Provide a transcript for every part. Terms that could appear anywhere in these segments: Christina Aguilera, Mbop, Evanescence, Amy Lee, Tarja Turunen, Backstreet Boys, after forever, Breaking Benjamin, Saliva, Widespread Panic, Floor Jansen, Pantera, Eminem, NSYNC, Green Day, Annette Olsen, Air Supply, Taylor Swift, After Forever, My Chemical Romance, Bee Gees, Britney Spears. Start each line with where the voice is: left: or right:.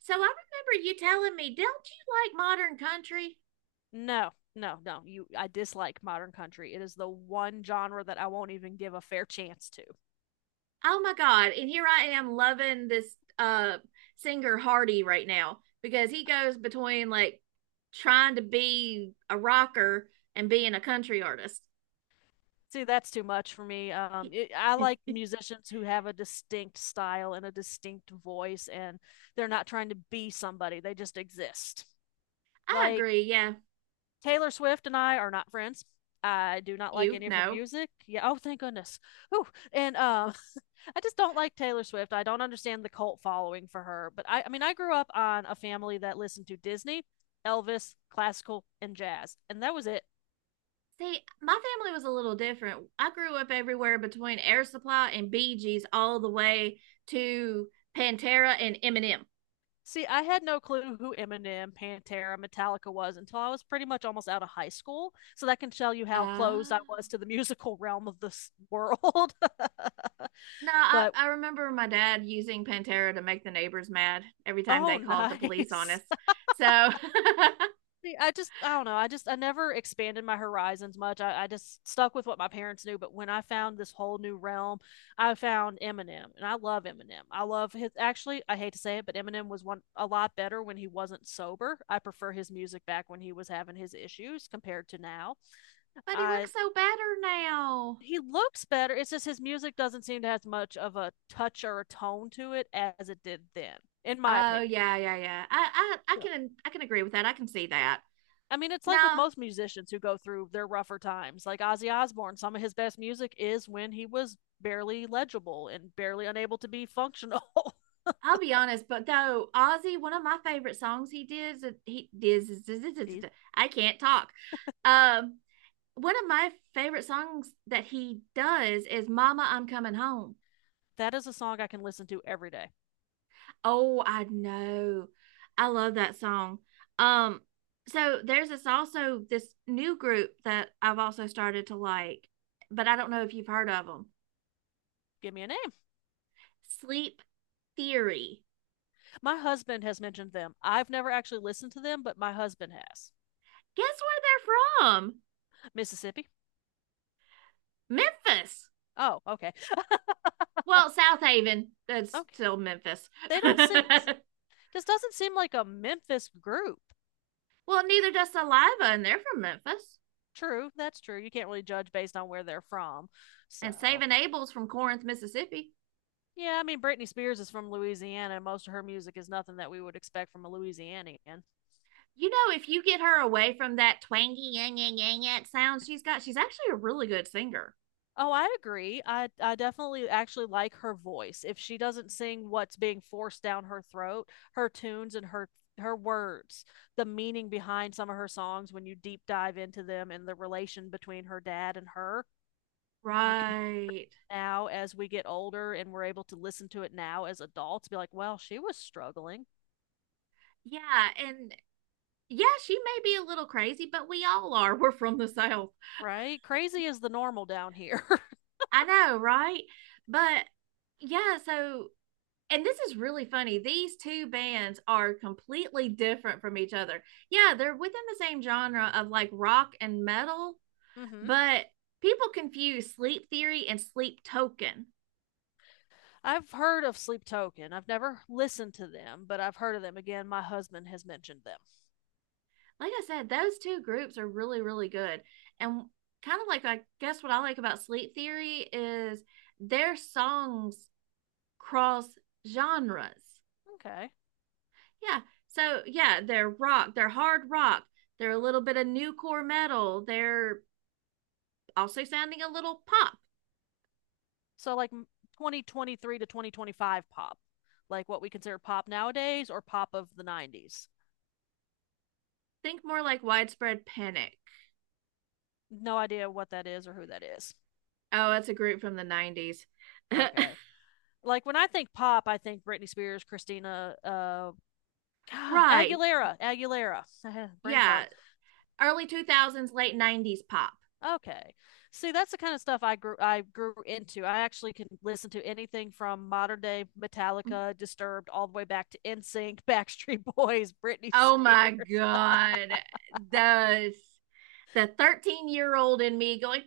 right: So I remember you telling me, don't you like modern country?
left: No, no, no. I dislike modern country. It is the one genre that I won't even give a fair chance to.
right: Oh my God. And here I am loving this singer Hardy right now because he goes between like trying to be a rocker and being a country artist.
left: See, that's too much for me. I like
right: I
left: musicians who have a distinct style and a distinct voice, and they're not trying to be somebody. They just exist. Like
right: agree, yeah.
left: Taylor Swift and I are not friends. I do not like
right: You
left: any of her
right: know.
left: music. Yeah. Oh, thank goodness. Ooh. And I just don't like Taylor Swift. I don't understand the cult following for her. But I mean, I grew up on a family that listened to Disney, Elvis, classical, and jazz, and that was it.
right: See, my family was a little different. I grew up everywhere between Air Supply and Bee Gees all the way to Pantera and Eminem.
left: See, I had no clue who Eminem, Pantera, Metallica was until I was pretty much almost out of high school. So that can tell you how closed I
right: Ah.
left: was to the musical realm of this world.
right: No, I,
left: But
right: I remember my dad using Pantera to make the neighbors mad every time they
left: oh,
right: called the police on
left: nice.
right: us. So,
left: I don't know. I never expanded my horizons much. I just stuck with what my parents knew. But when I found this whole new realm, I found Eminem, and I love Eminem. I love his. Actually, I hate to say it, but Eminem was one a lot better when he wasn't sober. I prefer his music back when he was having his issues compared to now.
right: but he
left: I
right: looks so better now.
left: he looks better. It's just his music doesn't seem to have as much of a touch or a tone to it as it did then, in my
right: Oh
left: opinion.
right: yeah, yeah, yeah. I, I, I
left: So
right: can, I can agree with that. I can see that.
left: I mean, it's like with
right: No,
left: most musicians who go through their rougher times. Like Ozzy Osbourne, some of his best music is when he was barely legible and barely unable to be functional.
right: I'll be honest, but though Ozzy, one of my favorite songs he did. I can't talk. Um, One of my favorite songs that he does is "Mama, I'm Coming Home."
left: That is a song I can listen to every day.
right: Oh, I know. I love that song. Um, so there's this also this new group that I've also started to like, but I don't know if you've heard of them.
left: Give me a name.
right: Sleep Theory.
left: My husband has mentioned them. I've never actually listened to them, but my husband has.
right: Guess where they're from?
left: Mississippi.
right: Memphis.
left: Oh, okay.
right: Well, South Haven. That's
left: Okay.
right: still Memphis.
left: They don't
right: Well,
left: seem, This doesn't seem like a Memphis group.
right: neither does Saliva, and they're from Memphis.
left: True. That's true. You can't really judge based on where they're from.
right: And
left: So,
right: Saving Abel's from Corinth, Mississippi.
left: yeah, I mean Britney Spears is from Louisiana, and most of her music is nothing that we would expect from a Louisianian.
right: You know, if you get her away from that twangy yang yang yang yang sound she's got, she's actually a really good singer.
left: Oh, I agree. I definitely actually like her voice. If she doesn't sing what's being forced down her throat, her tunes and her words, the meaning behind some of her songs when you deep dive into them and the relation between her dad and her, you can hear
right: Right.
left: now as we get older and we're able to listen to it now as adults be like, "Well, she was struggling."
right: Yeah, and yeah, she may be a little crazy, but we all are. We're from the South.
left: Right? Crazy is the normal down here.
right: I know, right? But yeah, so and this is really funny. These two bands are completely different from each other. Yeah, they're within the same genre of like rock and metal,
left: Mhm.
right: but people confuse Sleep Theory and Sleep Token.
left: I've heard of Sleep Token. I've never listened to them, but I've heard of them. Again, my husband has mentioned them.
right: Like I said, those two groups are really, really good. And kind of like, I guess what I like about Sleep Theory is their songs cross genres.
left: Okay.
right: Yeah. So, yeah, they're rock, they're hard rock, they're a little bit of new core metal, they're also sounding a little pop.
left: So like 2023 to 2025 pop, like what we consider pop nowadays or pop of the 90s.
right: Think more like Widespread Panic.
left: No idea what that is or who that is.
right: Oh, that's a group from the 90s.
left: Okay. Like when I think pop, I think Britney Spears, Christina,
right: Right.
left: Aguilera, Aguilera, brain fart.
right: Yeah. Early 2000s, late 90s pop.
left: Okay. See, that's the kind of stuff I grew into. I actually can listen to anything from modern day
right: Mhm.
left: Metallica, Disturbed, all the way back to NSYNC, Backstreet Boys, Britney
right: Oh my
left: Spears.
right: God. The the 13-year-old in me going,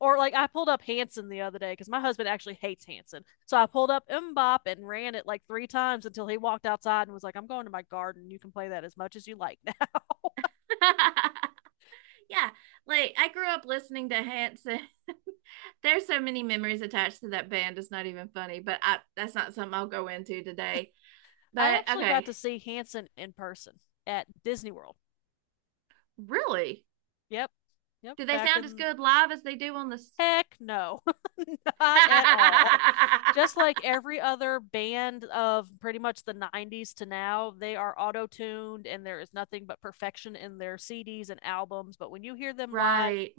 left: Or like I pulled up Hanson the other day because my husband actually hates Hanson. So I pulled up Mbop and ran it like three times until he walked outside and was like, I'm going to my garden. You can play that as much as you like now.
right: yeah. Like I grew up listening to Hanson. There's so many memories attached to that band. It's not even funny, but I, that's not something I'll go into today.
left: I
right: But
left: actually got
right: okay,
left: to see Hanson in person at Disney World.
right: really?
left: Yep. Yep.
right: Do they
left: Back
right: sound as
left: in
right: good live as they do on the?
left: heck no, not at all. Just like every other band of pretty much the 90s to now, they are auto tuned and there is nothing but perfection in their CDs and albums. But when you hear them live,
right: Right.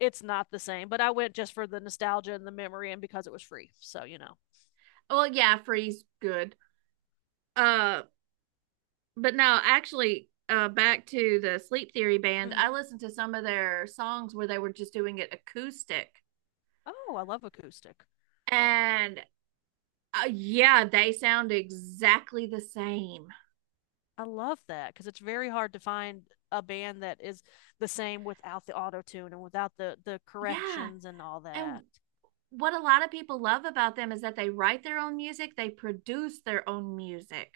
left: it's not the same. But I went just for the nostalgia and the memory and because it was free. So, you know.
right: Well, yeah, Freeze good. Uh, but no, actually, back to the Sleep Theory band,
left: Mm-hmm.
right: I listened to some of their songs where they were just doing it acoustic.
left: Oh, I love acoustic.
right: And yeah, they sound exactly the same.
left: I love that because it's very hard to find a band that is the same without the auto tune and without the
right: Yeah.
left: corrections and all
right: And
left: that.
right: what a lot of people love about them is that they write their own music, they produce their own music.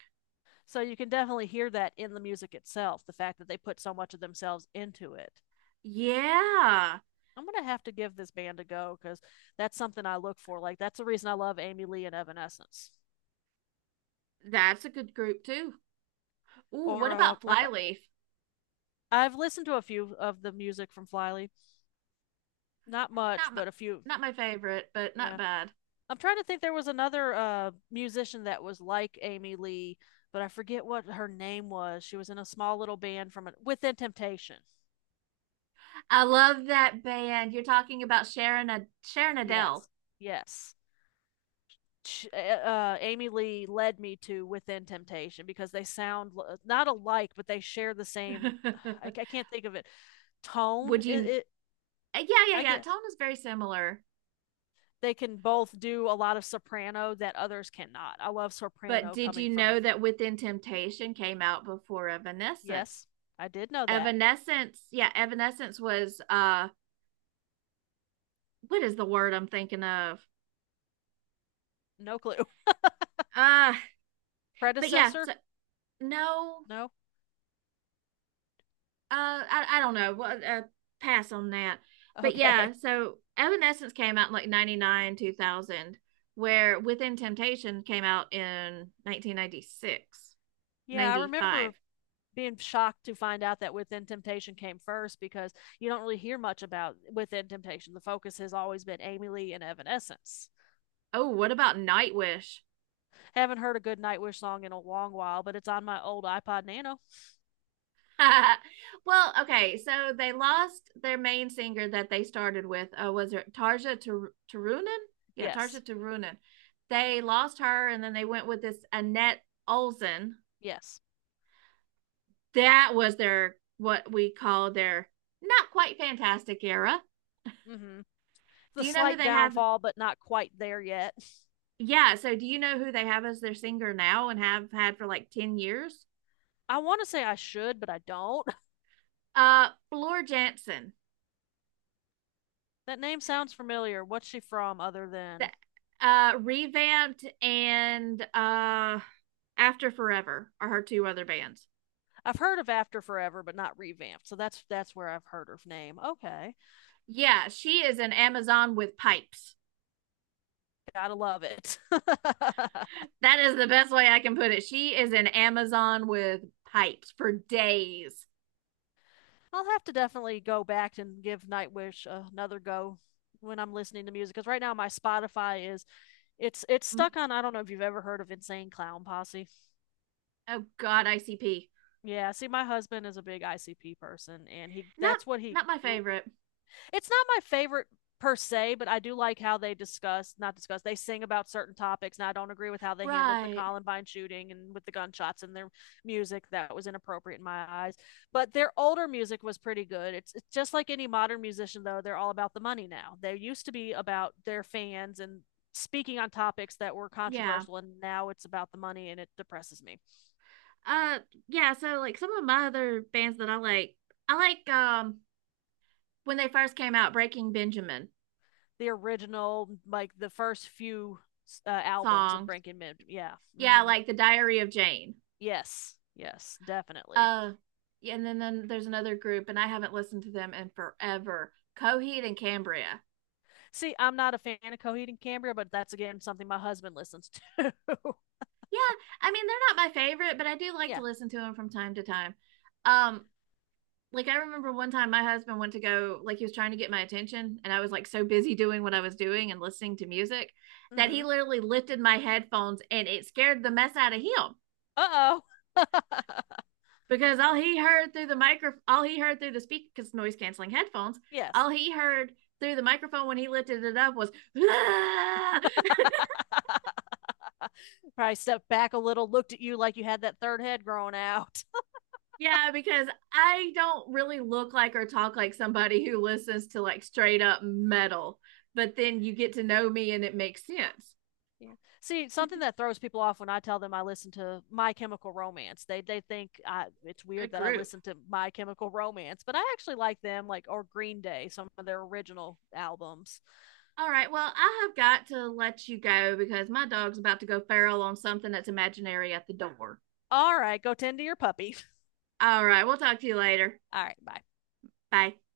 left: So you can definitely hear that in the music itself, the fact that they put so much of themselves into it.
right: Yeah.
left: I'm going to have to give this band a go because that's something I look for. Like, that's the reason I love Amy Lee and Evanescence.
right: That's a good group too. Ooh, what
left: Or
right: about Flyleaf?
left: listened to a few of the music from Flyleaf. Not
right: Not
left: much,
right: my,
left: but a few.
right: not my favorite, but not
left: Yeah.
right: bad.
left: I'm trying to think there was another musician that was like Amy Lee, but I forget what her name was. She was in a small little band from a, Within Temptation.
right: I love that band. You're talking about Sharon Adele.
left: Yes. Yes. Amy Lee led me to Within Temptation because they sound not alike, but they share the same. I can't think of it. Tone.
right: Would
left: It,
right: you?
left: it.
right: Yeah, yeah,
left: I
right: yeah.
left: guess
right: Tone is very similar.
left: they can both do a lot of soprano that others cannot. I love
right: But
left: soprano
right: did
left: coming
right: you
left: from a.
right: know that Within Temptation came out before Evanescence?
left: Yes, I did know that.
right: Evanescence, yeah, Evanescence was what is the word I'm thinking of?
left: No clue.
right: Uh but yeah,
left: Predecessor?
right: so no,
left: No.
right: I don't know. What pass on that. But
left: Okay.
right: yeah, so Evanescence came out in like 99, 2000, where Within Temptation came out in 1996,
left: Yeah, I
right: 95.
left: remember being shocked to find out that Within Temptation came first because you don't really hear much about Within Temptation. The focus has always been Amy Lee and Evanescence.
right: Oh, what about Nightwish?
left: Haven't heard a good Nightwish song in a long while, but it's on my old iPod Nano.
right: Well, okay, so they lost their main singer that they started with. Was it Turunen? Yeah, Tarja
left: Yes.
right: Turunen. They lost her, and then they went with this Annette Olsen.
left: Yes.
right: That was their what we call their not quite fantastic era.
left: Mm-hmm.
right: Do
left: The
right: you know who
left: slight
right: they have?
left: downfall, but not quite there yet.
right: Yeah, so do you know who they have as their singer now and have had for like 10 years?
left: I want to say I should, but I don't.
right: Floor Jansen.
left: That name sounds familiar. What's she from other
right: The
left: than
right: revamped and after forever are her two other bands.
left: I've heard of After Forever, but not revamped. So that's where I've heard her name. Okay,
right: Yeah, she is an amazon with pipes.
left: gotta love it. I'll
right: That is the best way I can put it. She is an amazon with pipes for days.
left: have to definitely go back and give Nightwish another go when I'm listening to music because right now my Spotify is it's
right: Mm.
left: stuck on I don't know if you've ever heard of Insane Clown Posse.
right: Oh god, ICP.
left: Yeah, see my husband is a big ICP person and he
right: not
left: that's what he
right: not my
left: grew.
right: favorite.
left: It's not my favorite per se, but I do like how they discuss, not discuss, they sing about certain topics. And I don't agree with how they handled the
right: Right.
left: Columbine shooting and with the gunshots and their music. That was inappropriate in my eyes. But their older music was pretty good. It's just like any modern musician, though, they're all about the money now. They used to be about their fans and speaking on topics that were
right: Yeah.
left: controversial and now it's about the money and it depresses me
right: uh yeah, so like some of my other bands that I like, when they first came out, Breaking Benjamin
left: the original like the first few albums of
right: songs.
left: breaking mid yeah
right: Yeah,
left: mm-hmm.
right: like the diary of jane.
left: Yes, yes, definitely.
right: Uh, yeah, and then there's another group, and I haven't listened to them in forever. Coheed and Cambria.
left: See, I'm not a fan of Coheed and Cambria, but that's again something my husband listens to.
right: Yeah, I mean they're not my favorite, but I do like to
left: Yeah.
right: listen to them from time to time. Um, like I remember one time my husband went to go, like he was trying to get my attention, and I was like so busy doing what I was doing and listening to music that he
left: Mm-hmm.
right: literally lifted my headphones, and it scared the mess out of him.
left: Uh oh.
right: Because all he heard through the speaker, because noise canceling headphones
left: Yes.
right: all he heard through the microphone when he lifted it up was "Ah!"
left: Probably stepped back a little, looked at you like you had that third head growing out.
right: Yeah, because I don't really look like or talk like somebody who listens to like straight up metal, but then you get to know me and it makes sense.
left: Yeah. See, something that throws people off when I tell them I listen to My Chemical Romance, they think I, it's weird
right: Good
left: that I
right: group.
left: listen to My Chemical Romance, but I actually like them, like or Green Day, some of their original albums.
right: All right, well I have got to let you go because my dog's about to go feral on something that's imaginary at the door.
left: All right, go tend to your puppy.
right: All right, we'll talk to you later.
left: All right, bye.
right: Bye.